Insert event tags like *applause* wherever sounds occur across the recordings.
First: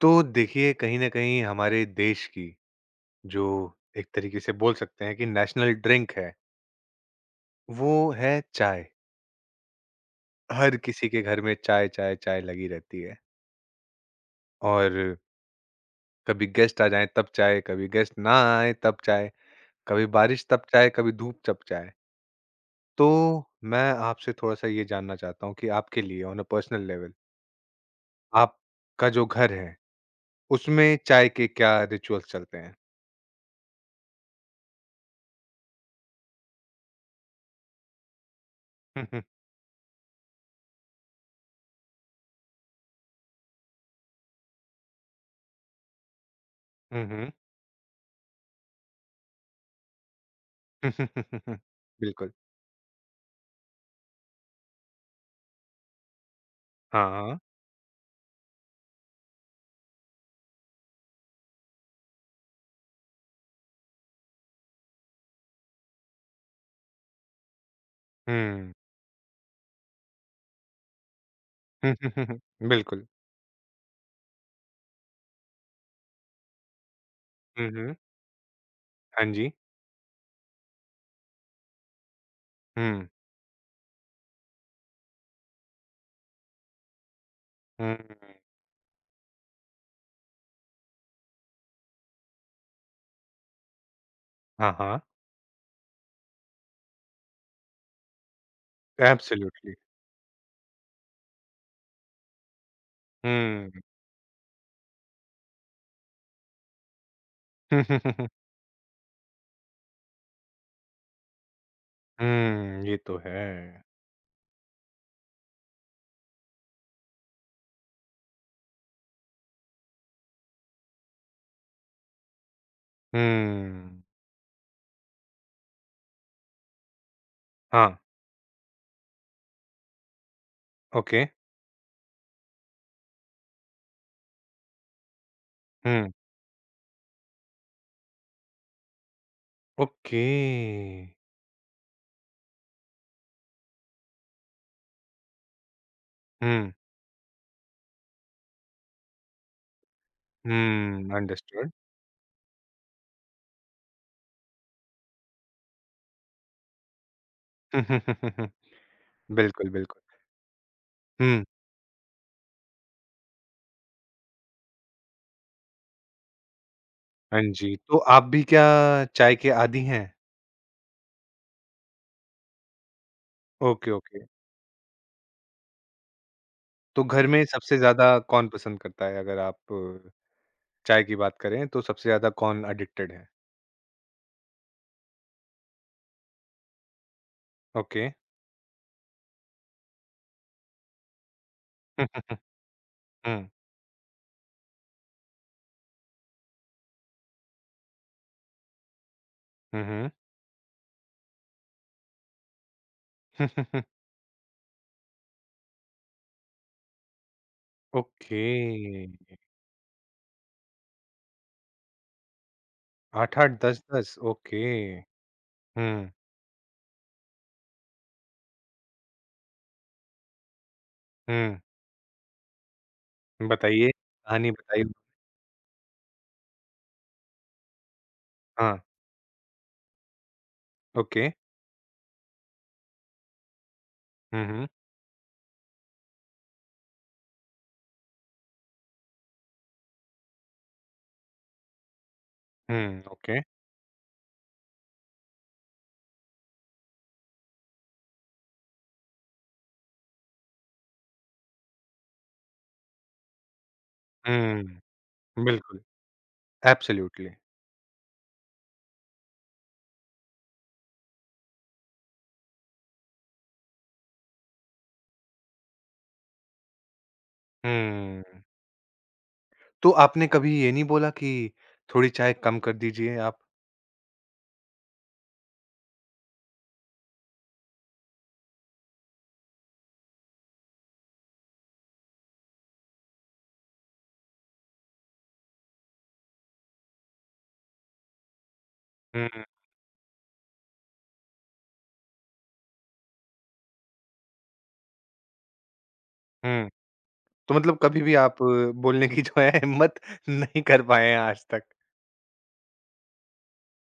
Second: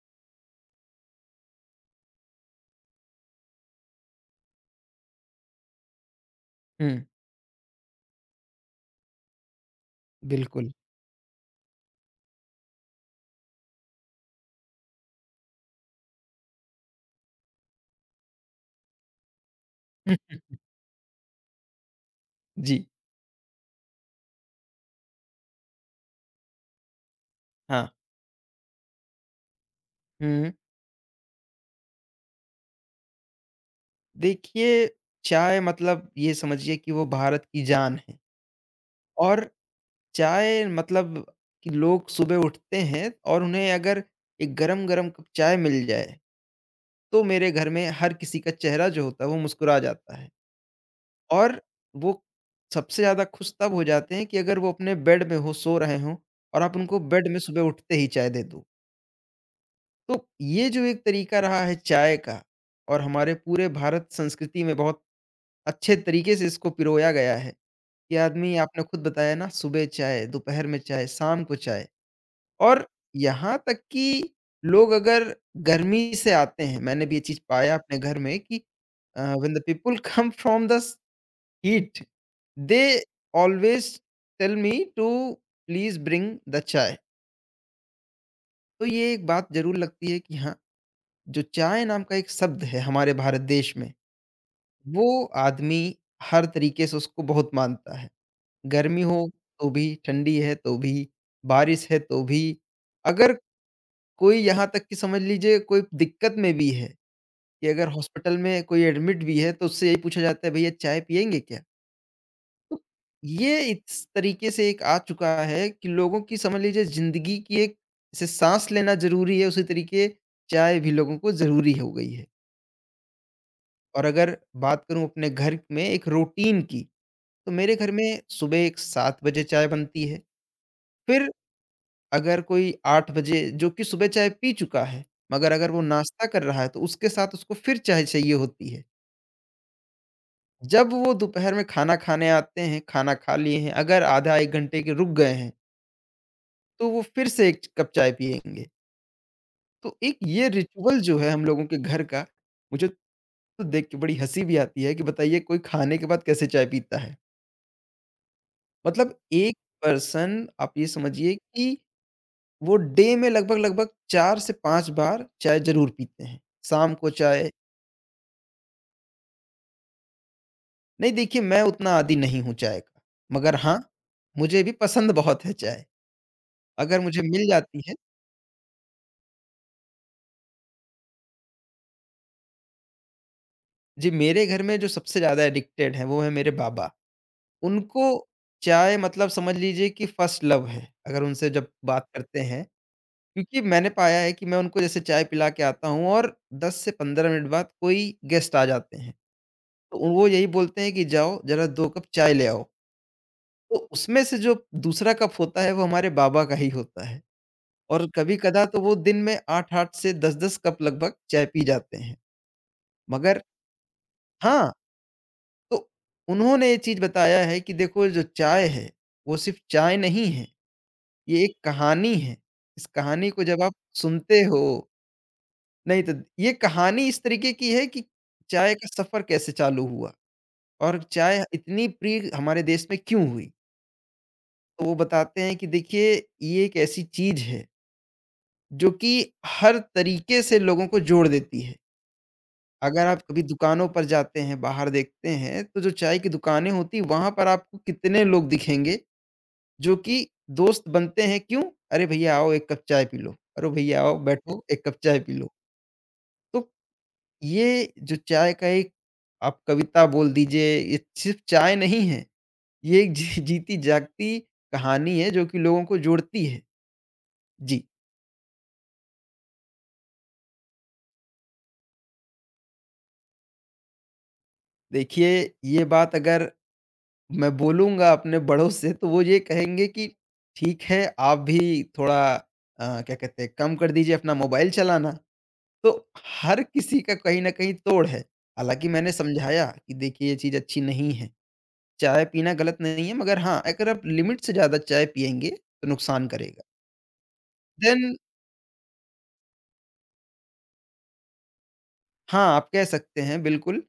तो देखिए, कहीं न कहीं हमारे देश की जो एक तरीके से बोल सकते हैं कि नेशनल ड्रिंक है, हुँ। वो है चाय। बिल्कुल। हर किसी के घर में चाय, चाय, चाय लगी रहती है और कभी गेस्ट आ जाएँ तब चाय, कभी गेस्ट ना आएँ तब चाय, कभी हुँ, बारिश तब चाय, कभी धूप तब चाय। जी, तो मैं आपसे थोड़ा-सा ये जानना चाहता हूँ कि आपके लिए ऑन अ पर्सनल लेवल हाँ। आपका जो घर है, हुँ। उसमें चाय के क्या रिचुअल्स चलते हैं? देखिए, चाय मतलब ये समझिए कि वो भारत की जान है *laughs* और चाय मतलब कि लोग सुबह उठते हैं और उन्हें अगर एक गरम-गरम कप चाय मिल जाए, हुँ, हुँ। तो हुँ, मेरे घर में हर किसी का चेहरा जो होता है, वो मुस्कुरा जाता है। हुँ। और *laughs* वो बिल्कुल। सबसे ज़्यादा खुश तब हो जाते हैं कि अगर वो अपने बेड में हो, सो रहे हों और आप उनको हाँ, बेड में हाँ। सुबह उठते ही चाय दे दो। तो ये जो एक तरीका रहा है चाय का और हमारे पूरे भारत संस्कृति में बहुत अच्छे तरीके से इसको पिरोया गया है, कि आदमी, हुँ। आपने खुद बताया ना, सुबह चाय, दोपहर में चाय, शाम को *laughs* चाय। हुँ, हुँ, हुँ, हुँ। और बिल्कुल। यहाँ तक कि लोग अगर गर्मी से आते हैं, मैंने भी ये चीज़ हुँ, पाया हुँ। अपने घर में कि हाँ जी। When the people come from the heat they hmm, always tell me to please bring the chai. हुँ। तो ये एक बात ज़रूर लगती है कि हाँ, जो चाय नाम का एक शब्द है हमारे भारत देश में, हाँ, हाँ। वो आदमी हर तरीके से उसको बहुत मानता है। गर्मी हो तो एब्सोल्युटली। भी, ठंडी है तो भी, बारिश है तो भी। अगर हुँ। कोई, यहाँ तक कि समझ लीजिए, कोई दिक्कत में भी है, कि अगर हुँ, हॉस्पिटल *laughs* में कोई एडमिट भी है, तो उससे यही पूछा जाता है, भैया चाय पिएँगे क्या? तो ये तो ये है। इस तरीके से एक आ चुका है कि लोगों की, समझ लीजिए, ज़िंदगी की एक, जैसे साँस लेना ज़रूरी है, उसी तरीके चाय भी लोगों को ज़रूरी हो गई है। हुँ। और अगर बात करूँ अपने घर में एक रूटीन की, तो मेरे घर हाँ, में सुबह एक 7 बजे चाय बनती है। ओके। फिर अगर कोई 8 बजे जो कि सुबह चाय पी चुका है, मगर अगर वो हुँ, नाश्ता कर रहा है, तो उसके साथ उसको फिर चाय चाहिए होती है। ओके। जब वो दोपहर में खाना खाने आते हैं, खाना खा लिए हैं, अगर आधा 1 घंटे के रुक गए हैं, हुँ, तो वो फिर से 1 कप चाय पिएँगे। तो एक ये रिचुअल हुँ, जो है हम लोगों अंडरस्टूड। के घर का, मुझे तो देख के बड़ी हँसी भी आती है कि बताइए कोई खाने के बाद कैसे चाय पीता है। *laughs* मतलब एक बिल्कुल, बिल्कुल। पर्सन, आप ये समझिए हुँ, कि वो डे में लगभग-लगभग 4 से 5 बार चाय ज़रूर पीते हैं। शाम को हाँ चाय। जी। तो आप भी क्या चाय के आदी हैं? नहीं, देखिए मैं उतना आदी नहीं हूँ चाय का, मगर हाँ, ओके, ओके। मुझे भी पसंद बहुत है चाय। अगर तो मुझे घर में मिल सबसे जाती है। ज़्यादा कौन पसंद करता है? अगर आप चाय की बात करें तो सबसे ज़्यादा कौन एडिक्टेड है? जी, मेरे घर में जो सबसे ज़्यादा एडिक्टेड हैं वो हैं मेरे बाबा। ओके। उनको चाय मतलब समझ लीजिए कि फर्स्ट लव है, अगर उनसे जब *laughs* हुँ, बात हुँ, हुँ। करते हैं। हुँ। क्योंकि मैंने पाया है कि मैं उनको जैसे चाय पिला के आता हूँ और 10 से 15 मिनट बाद कोई गेस्ट आ जाते हैं। हुँ, तो हुँ। वो यही बोलते हैं कि जाओ ज़रा 2 कप चाय ले आओ। तो *laughs* उसमें से जो दूसरा कप होता है वो हमारे बाबा का ही होता है, और ओके। कभी-कदा तो वो दिन में 8-8 से 10-10 कप लगभग चाय पी जाते हैं। मगर 8-8, 10-10 ओके। हाँ, तो हुँ, उन्होंने ये चीज़ बताया है कि देखो जो चाय है, वो सिर्फ़ चाय नहीं है, ये एक हुँ। कहानी है। इस कहानी को जब आप बताइए, सुनते कहानी हो, बताइए। नहीं तो ये कहानी इस तरीके की है कि चाय हाँ, का सफ़र कैसे चालू हुआ और ओके। चाय इतनी प्रिय हमारे देश में क्यों हुई? हुँ, हुँ। तो वो बताते हैं कि देखिए ये एक ऐसी चीज़ है, जो कि हर तरीके से लोगों को जोड़ देती है। हुँ, अगर आप ओके। कभी दुकानों पर जाते हैं, बाहर देखते हैं, तो जो चाय की दुकानें होती हैं, वहाँ पर आपको कितने लोग दिखेंगे, जो कि दोस्त बनते हैं, क्यों? "अरे भैया आओ, 1 कप चाय पी लो। अरे भैया आओ, बैठो, हुँ, 1 कप चाय पी लो।" बिल्कुल, तो एब्सोल्यूटली। ये जो चाय का एक, आप कविता बोल दीजिए, ये सिर्फ़ चाय नहीं है, ये एक जीती जागती कहानी है, जो कि लोगों को जोड़ती है। जी। हुँ, तो आपने कभी ये नहीं बोला कि थोड़ी चाय कम कर दीजिए आप? देखिए, ये बात अगर मैं बोलूँगा अपने बड़ों से तो वो ये कहेंगे कि ठीक है, आप भी थोड़ा क्या कहते हैं, कम कर दीजिए अपना मोबाइल चलाना। तो हर किसी का कहीं न कहीं तोड़ है। हालाँकि मैंने हुँ, समझाया कि देखिए ये चीज़ अच्छी नहीं है। चाय पीना गलत नहीं है, मगर हाँ, अगर आप लिमिट से ज़्यादा चाय पिएँगे तो नुकसान करेगा। हुँ। तो मतलब कभी भी देन आप बोलने की जो है हिम्मत *laughs* नहीं कर पाए हैं आज तक। हाँ, आप कह सकते हैं बिल्कुल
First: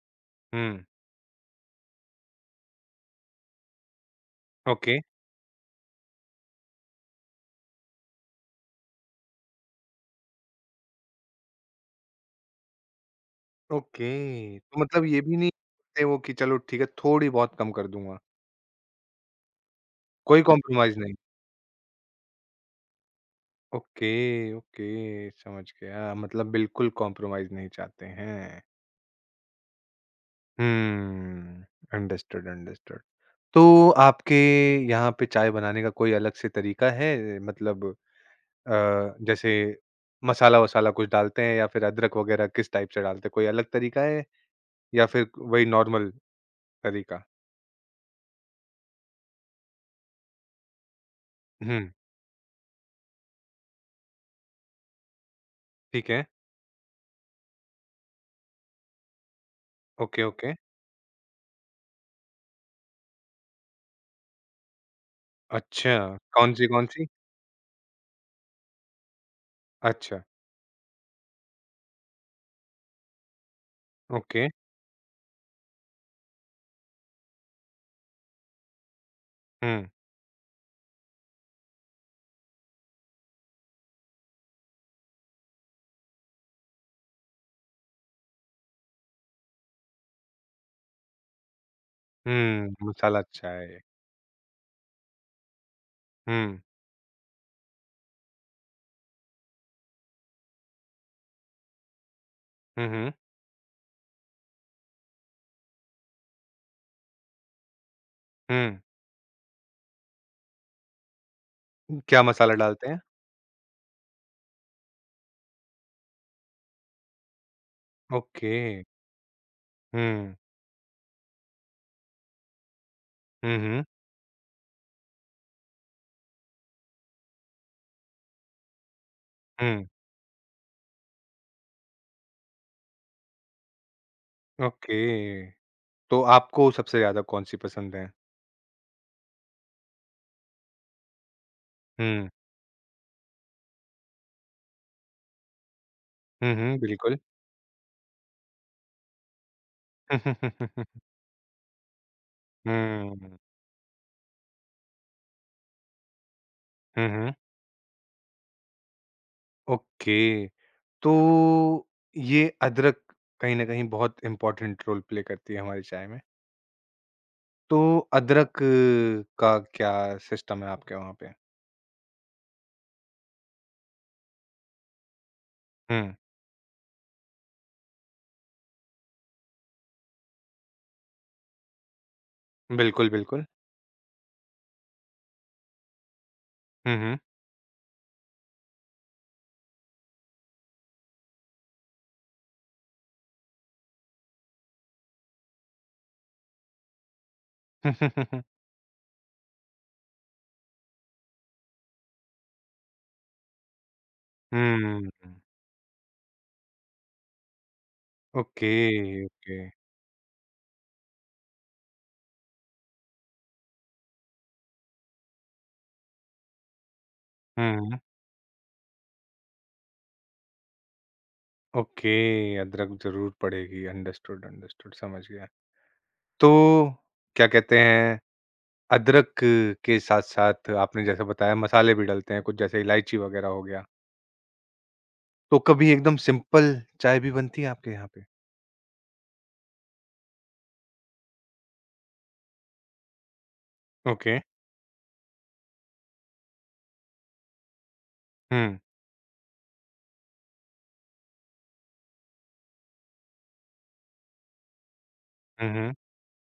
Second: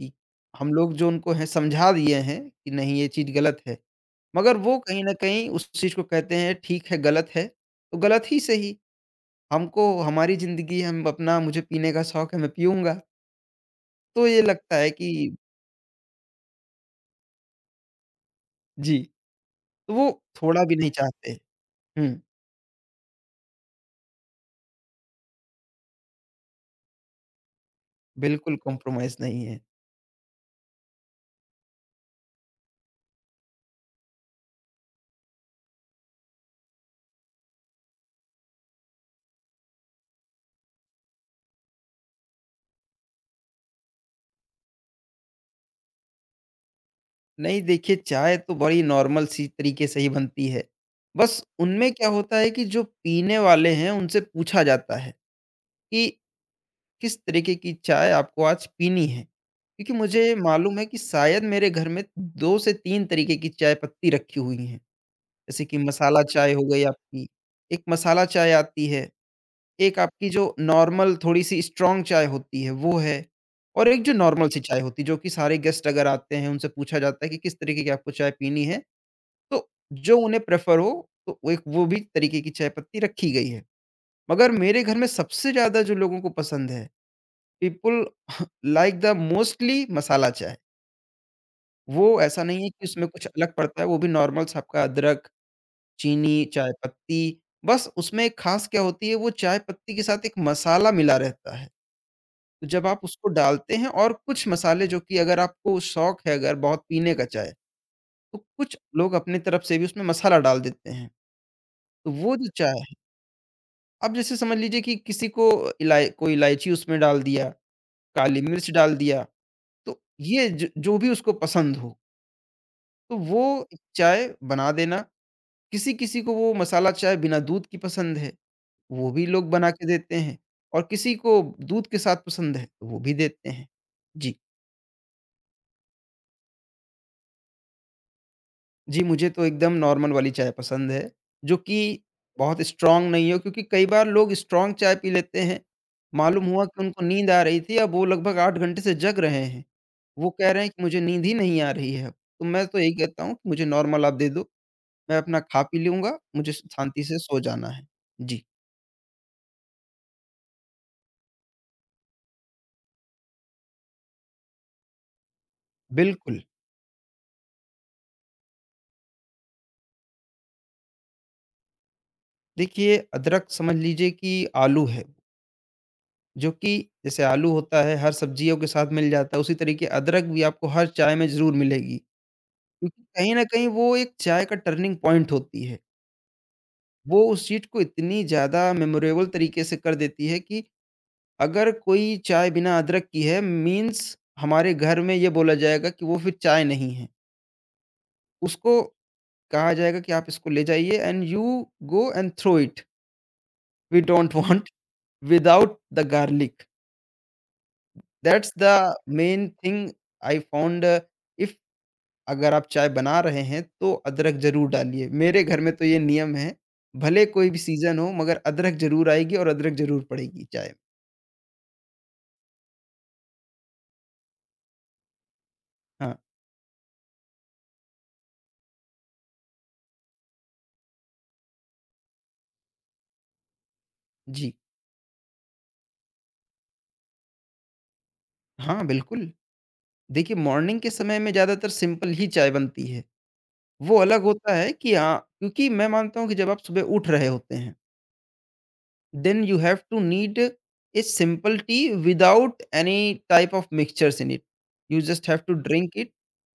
कि हम हुँ, लोग जो उनको हैं समझा दिए हैं कि नहीं ये चीज़ गलत है। मगर वो ओके। कहीं न कहीं उस चीज़ को कहते हैं, ठीक है, गलत है, तो गलत ही सही, हमको हमारी ज़िंदगी है, हम अपना, मुझे पीने का शौक है, मैं पीऊँगा। तो ये ओके, लगता तो है मतलब कि ये भी नहीं सोचते वो कि चलो ठीक है, थोड़ी बहुत कम कर दूँगा। जी, तो वो कोई थोड़ा भी नहीं कॉम्प्रोमाइज़ नहीं। चाहते। हुँ, ओके, ओके, समझ गया। मतलब बिल्कुल कॉम्प्रोमाइज़ नहीं चाहते बिल्कुल हैं। कॉम्प्रोमाइज़ नहीं है। Hmm, understood, understood. तो आपके यहाँ पे चाय बनाने का कोई अलग से तरीका है? मतलब अ, जैसे मसाला-वसाला कुछ डालते हैं या फिर अदरक वगैरह किस टाइप से डालते हैं? कोई अलग तरीका है या फिर वही नॉर्मल तरीका? नहीं, देखिए, चाय तो बड़ी नॉर्मल सी तरीके से ही बनती है। बस हुँ, उनमें क्या होता है कि जो पीने वाले हैं, उनसे पूछा जाता है कि ठीक है। किस तरीके की चाय आपको आज पीनी है? क्योंकि ओके, मुझे ओके। मालूम है कि शायद मेरे घर में 2 से 3 तरीके की चाय पत्ती रखी हुई हैं। जैसे कि अच्छा, मसाला चाय कौन हो सी, गई कौन सी? आपकी, एक मसाला चाय आती है, एक अच्छा, आपकी जो नॉर्मल थोड़ी-सी स्ट्रॉन्ग चाय होती है वो है, और एक जो नॉर्मल ओके। सी चाय होती है जो कि सारे गेस्ट अगर आते हैं उनसे पूछा जाता है कि किस तरीके की आपको चाय पीनी है, तो हुँ, जो उन्हें प्रेफ़र हो तो वो भी तरीके की चाय पत्ती रखी गई है। मगर मेरे घर में सबसे ज़्यादा जो लोगों को पसंद है, people like the mostly masala *laughs* chai. वो ऐसा नहीं है हुँ, कि उसमें मसाला कुछ अलग पड़ता चाय। है, वो भी नॉर्मल सा आपका अदरक, चीनी, हुँ। चाय पत्ती, बस उसमें एक खास क्या होती है, वो चाय पत्ती के साथ एक मसाला मिला रहता है। तो जब हुँ, आप हुँ। उसको डालते हैं, और कुछ मसाले जो कि अगर आपको शौक है, अगर बहुत पीने का चाय, तो कुछ हुँ, लोग अपनी तरफ से भी उसमें मसाला डाल देते हैं। तो क्या वो जो मसाला चाय डालते है, हैं? अब जैसे समझ लीजिए कि किसी को इलाय कोई इलायची उसमें डाल दिया, काली ओके। मिर्च डाल दिया, तो हुँ। ये ज जो भी उसको पसंद हो। तो हुँ, वो हुँ। चाय बना देना, किसी-किसी को वो मसाला चाय बिना दूध की पसंद है, वो भी लोग बना के हुँ, देते हैं, और किसी को दूध के साथ पसंद है, तो वो भी देते हैं। जी। ओके। तो आपको सबसे ज़्यादा कौन-सी पसंद है? जी, मुझे तो एकदम नॉर्मल वाली चाय पसंद है, जो कि हुँ। बहुत स्ट्रॉन्ग नहीं हो, क्योंकि कई बार लोग स्ट्रॉन्ग चाय पी लेते हैं, मालूम हुँ, हुआ हुँ, कि उनको बिल्कुल। नींद आ रही थी, अब वो लगभग 8 घंटे से जग रहे हैं। वो कह रहे हैं कि मुझे *laughs* नींद ही नहीं आ रही है अब, तो मैं तो यही कहता हूँ हुँ। कि मुझे नॉर्मल आप दे दो। मैं अपना खा पी लूँगा, मुझे शांति हुँ, से हुँ। सो जाना है। जी। ओके। तो ये अदरक कहीं न कहीं बहुत इम्पोर्टेंट रोल प्ले करती है हमारी चाय में। बिल्कुल। तो अदरक का क्या सिस्टम है आपके वहाँ पे? देखिए, अदरक समझ लीजिए कि आलू है, हुँ। जो कि जैसे आलू होता है हर सब्जियों के साथ मिल जाता है, उसी तरीके अदरक भी आपको हर चाय में ज़रूर मिलेगी। क्योंकि बिल्कुल, कहीं न बिल्कुल। कहीं वो एक चाय का टर्निंग पॉइंट होती है। हुँ, हुँ। वो उस चीज़ को इतनी ज़्यादा मेमोरेबल तरीके से कर देती है कि अगर कोई चाय बिना अदरक की है, मीन्स हमारे घर में ये बोला जाएगा कि वो फिर चाय नहीं है। हुँ। उसको कहा जाएगा कि आप इसको ले जाइए, and you go and throw it, we don't want *laughs* without the garlic. That's the okay, main okay. Thing I found if. *laughs* अगर आप चाय बना रहे हैं तो अदरक ज़रूर डालिए। मेरे घर में तो ये नियम है, भले कोई भी सीज़न हुँ। हो मगर अदरक ज़रूर आएगी और अदरक ज़रूर पड़ेगी चाय में। ओके, अदरक जरूर पड़ेगी, अंडरस्टूड, अंडरस्टूड, समझ गया। हाँ, तो क्या कहते हैं, अदरक के साथ साथ आपने जैसे बताया मसाले भी डलते हैं कुछ, जैसे इलायची वगैरह हो गया। जी। तो कभी एकदम सिंपल चाय भी बनती है आपके यहाँ पे? हाँ, बिल्कुल। देखिए, मॉर्निंग के समय में ज़्यादातर सिंपल ही चाय बनती है। वो अलग ओके। होता है कि हाँ, क्योंकि मैं मानता हूँ कि जब आप सुबह उठ रहे होते हैं हम्म। then you have to need a simple tea without any type of mixtures in it, you just have to drink hmm. it,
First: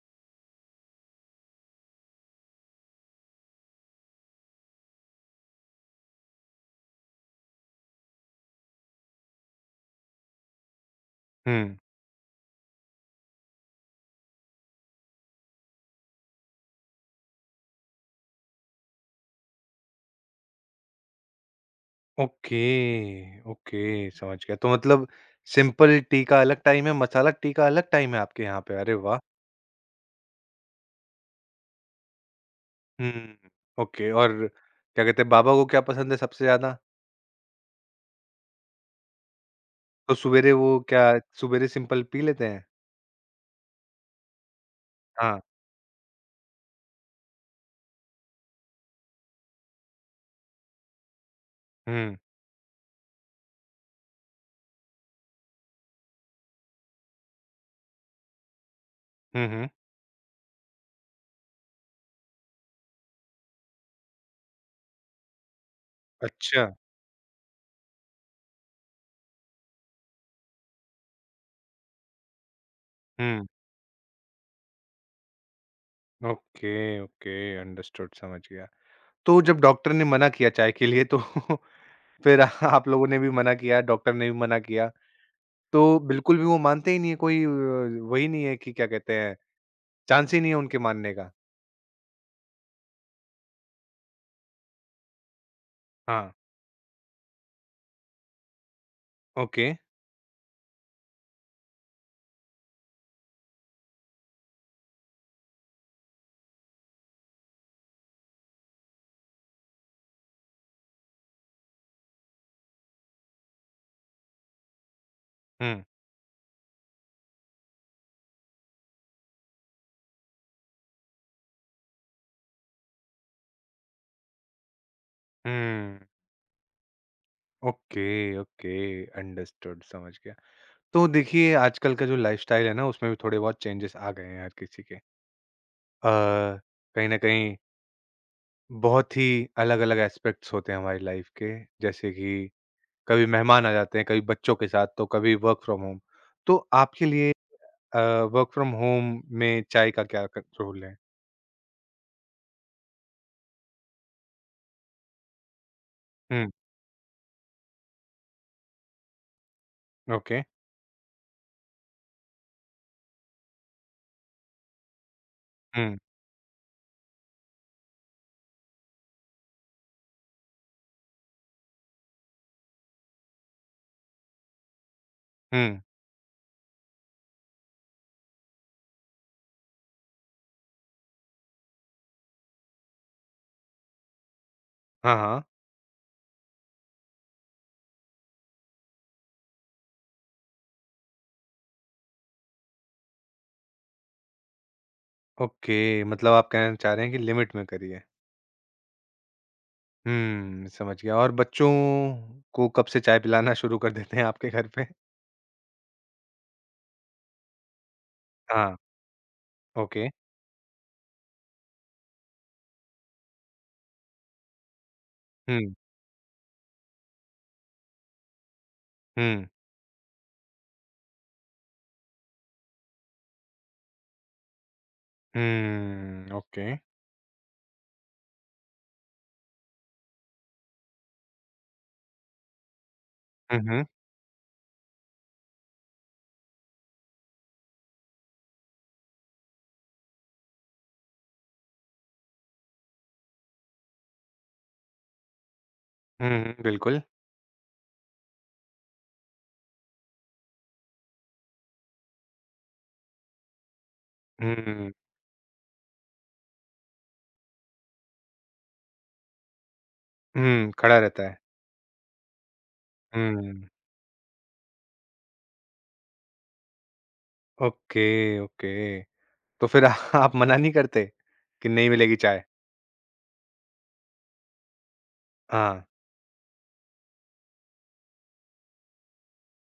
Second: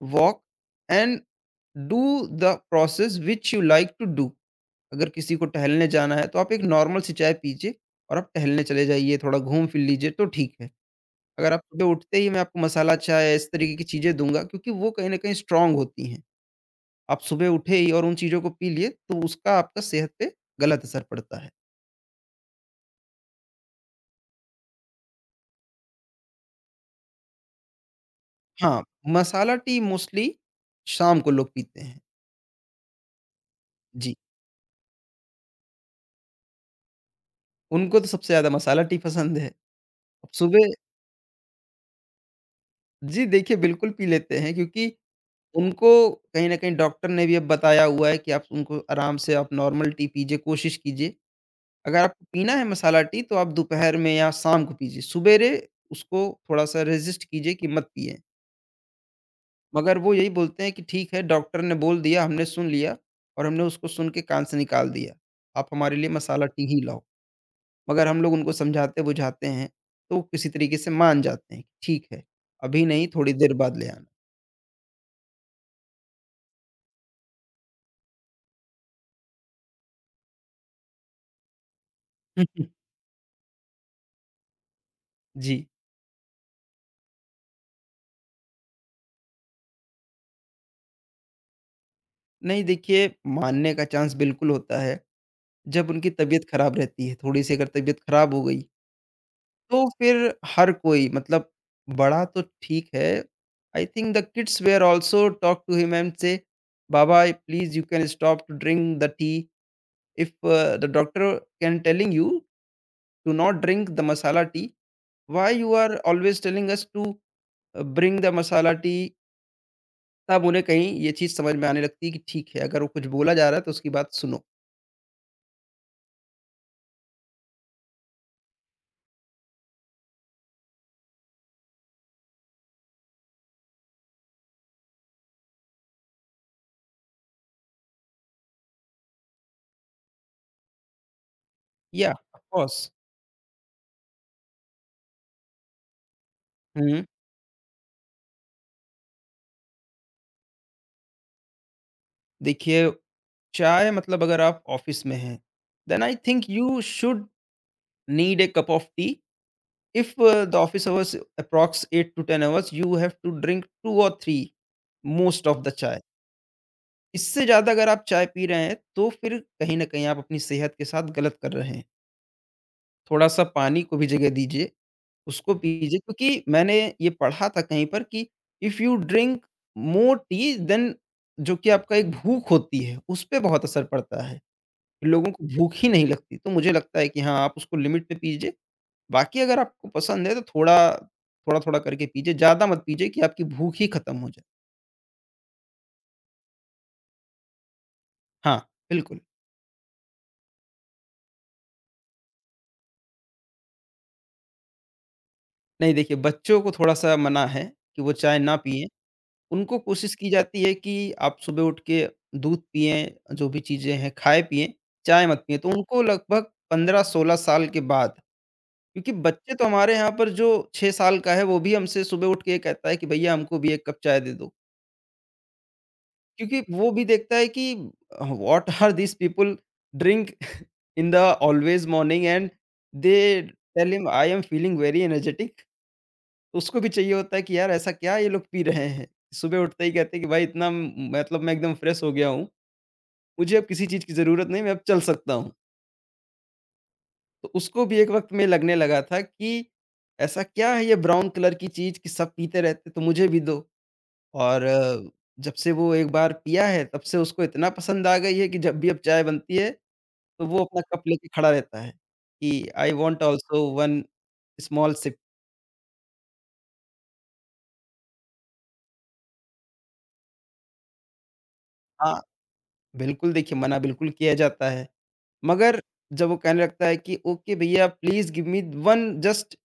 walk and do the process which you like to do. अगर किसी को टहलने जाना है तो आप एक normal सी चाय पीजिए और आप टहलने चले जाइए, थोड़ा घूम फिर लीजिए तो ठीक है। अगर आप हम्म। सुबह उठते ही, मैं आपको मसाला चाय इस तरीके की चीज़ें दूंगा, क्योंकि वो कहीं ना कहीं स्ट्रांग होती हैं। आप सुबह उठे ही और उन चीज़ों को पी लिए तो उसका आपका सेहत पे गलत असर पड़ता है। ओके, ओके, समझ गया। तो मतलब सिंपल टी का अलग टाइम है, मसाला टी का अलग टाइम है आपके यहाँ पे। हाँ, अरे वाह! मसाला टी मोस्टली शाम को लोग पीते हैं। हम्म। ओके। जी, और क्या कहते हैं, बाबा को क्या पसंद है सबसे ज्यादा? उनको तो सबसे ज़्यादा मसाला टी पसंद है। अब तो सुबेरे वो सुबह क्या सुबेरे सिंपल पी लेते हैं? जी, देखिए, बिल्कुल पी लेते हैं, क्योंकि हाँ। उनको कहीं न कहीं डॉक्टर ने भी अब बताया हुआ है कि आप उनको आराम से आप नॉर्मल टी पीजिए, कोशिश कीजिए। अगर हुँ, आपको पीना है मसाला टी तो आप दोपहर में या शाम को पीजिए। सवेरे उसको थोड़ा-सा रेज़िस्ट कीजिए कि मत पिएँ। हुँ, हुँ। मगर वो यही बोलते हैं कि ठीक है, डॉक्टर ने बोल दिया, हमने सुन लिया और हमने उसको सुन के कान से निकाल दिया। आप हमारे लिए मसाला टी अच्छा। ही लाओ। मगर हम लोग उनको समझाते-बुझाते हैं, तो वो किसी तरीके से मान जाते हैं कि ठीक है, अभी नहीं, थोड़ी हुँ, देर बाद ले आना। ओके, ओके, अंडरस्टूड, समझ गया। तो जब डॉक्टर ने मना किया चाय के लिए तो *laughs* फिर आप *laughs* लोगों ने भी मना किया, डॉक्टर ने भी मना किया, जी। तो बिल्कुल भी वो मानते ही नहीं है, कोई वही नहीं है कि क्या कहते हैं, चांस ही नहीं है उनके मानने का। नहीं, देखिए, मानने का चांस बिल्कुल होता है, जब उनकी हाँ, तबीयत खराब रहती है। थोड़ी-सी अगर तबीयत खराब हो गई, ओके। तो फिर हर कोई, मतलब, बड़ा तो ठीक है। I think the kids were also talk to him and say, Baba please you can stop to drink the tea, if the doctor can telling you to not drink the masala tea, why you hmm, are always telling us to bring the masala tea. तब उन्हें कहीं ये चीज़ समझ में आने लगती है कि ठीक है, अगर वो कुछ बोला जा रहा है तो उसकी बात सुनो। हुँ, ओके, ओके, अंडरस्टूड, समझ गया। तो देखिए आजकल का जो लाइफ़स्टाइल है ना, उसमें भी थोड़े बहुत चेंजेस आ गए हैं हर किसी के। अ, कहीं न कहीं बहुत ही अलग-अलग एस्पेक्ट्स होते हैं हमारी लाइफ़ के, या जैसे ऑफ कि कोर्स। कभी मेहमान आ जाते हैं, कभी बच्चों के साथ, तो कभी वर्क फ्रॉम होम। तो हुँ। आपके लिए अ, वर्क फ्रॉम होम में चाय का क्या क रोल है? देखिए, चाय मतलब अगर आप ऑफ़िस में हैं, then I think hmm, you should need a cup of tea. If okay. The office hours approx 8 to 10 hours, you have to drink 2 और 3 मोस्ट ऑफ द हुँ, चाय। इससे ज़्यादा अगर आप चाय पी रहे हैं तो फिर कहीं न कहीं आप अपनी सेहत के साथ गलत कर रहे हैं। थोड़ा-सा पानी को भी जगह दीजिए। उसको हुँ। पीजिए, क्योंकि मैंने ये पढ़ा था कहीं पर कि if you drink more tea then, जो कि आपका एक भूख होती है, उस पे बहुत असर पड़ता है। हाँ, लोगों को हाँ। भूख ही नहीं लगती, तो मुझे लगता है कि हाँ, आप उसको लिमिट में पीजिए। बाकी अगर आपको पसंद है तो थोड़ा, थोड़ा-थोड़ा करके पीजिए, ज़्यादा मत पीजिए कि आपकी भूख ही खत्म हो जाए। ओके, मतलब आप कहना चाह रहे हैं कि लिमिट में करिए। हाँ, बिल्कुल। हुँ, समझ गया। और बच्चों को कब से चाय पिलाना शुरू कर देते हैं आपके घर पे? नहीं देखिए, बच्चों को थोड़ा-सा मना है कि वो चाय ना हाँ, पिएँ। उनको ओके। कोशिश की जाती है कि आप सुबह उठ के दूध पिएँ, जो भी चीज़ें हैं खाएँ पिएँ, चाय मत पिएँ। तो हुँ, उनको लगभग 15-16 साल के बाद, क्योंकि हुँ, बच्चे तो हमारे यहाँ पर जो 6 साल का है वो भी हमसे सुबह उठ के ये कहता है कि भैया हमको भी 1 कप चाय दे दो। हुँ, क्योंकि ओके। वो भी देखता है कि what are these people drink in the always morning and they hmm, hmm. Tell him, I am feeling very energetic, तो उसको भी चाहिए होता है कि यार ऐसा क्या ये लोग पी रहे हैं। सुबह उठते ही कहते हैं कि भाई इतना मतलब मैं एकदम फ्रेश हो गया हूँ, मुझे अब किसी चीज़ की ज़रूरत नहीं, मैं अब चल सकता हूँ। हुँ, हुँ, बिल्कुल। तो उसको भी एक वक़्त में लगने लगा था कि ऐसा क्या है ये ब्राउन कलर की चीज़ कि सब पीते रहते, तो मुझे भी दो। और हुँ, जब से वो एक बार पिया है तब से उसको इतना पसंद आ गई है कि जब भी अब चाय बनती है, तो वो हुँ, अपना खड़ा कप रहता लेके है। खड़ा रहता है कि I want also um, one small sip. Okay, okay. तो फिर *laughs* आप मना नहीं करते कि नहीं मिलेगी हाँ, चाय? बिल्कुल देखिए, मना बिल्कुल किया जाता है। मगर हाँ। जब वो कहने लगता है कि ओके भैया please give me 1 just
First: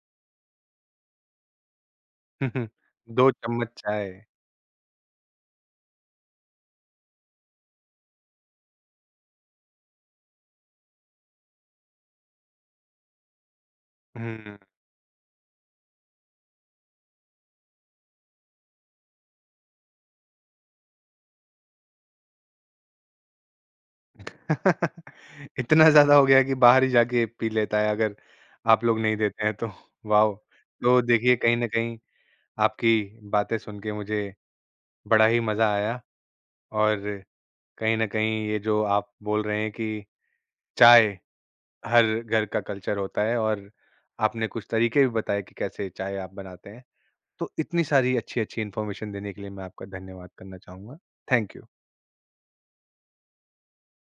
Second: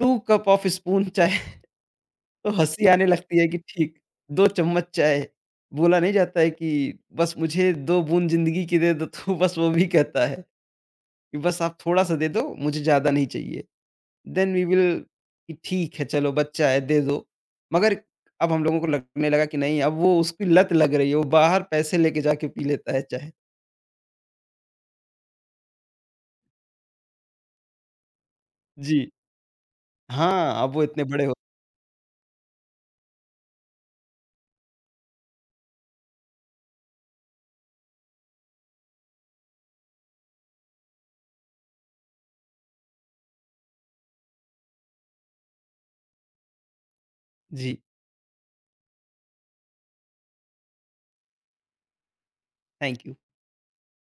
2 cup of spoon chai *laughs* तो *laughs* हँसी आने 2 लगती है कि चम्मच ठीक, चाय। 2 चम्मच चाय। बोला नहीं जाता है कि बस मुझे 2 बूँद ज़िंदगी की दे दो *laughs* तो बस वो भी कहता है कि बस आप थोड़ा-सा दे दो, मुझे ज़्यादा नहीं चाहिए। Then hmm. वी विल, कि ठीक है चलो, बच्चा है दे दो। मगर अब हम लोगों को लगने लगा कि नहीं, अब वो उसकी लत लग रही है, वो बाहर पैसे लेके जाके पी लेता है चाय। *laughs* इतना ज़्यादा हो गया कि बाहर ही जाके पी लेता है अगर आप लोग जी। नहीं देते हैं तो। वॉव! हाँ, अब वो तो इतने बड़े हो। देखिए कहीं न कहीं आपकी बातें सुन के मुझे बड़ा ही मज़ा आया और कहीं न कहीं ये जो आप बोल रहे हैं कि चाय हर घर का कल्चर होता है और आपने कुछ तरीके भी बताए कि कैसे चाय आप बनाते हैं। तो जी। इतनी सारी अच्छी-अच्छी इन्फॉर्मेशन देने के लिए मैं आपका धन्यवाद करना चाहूँगा। Thank you. Thank you.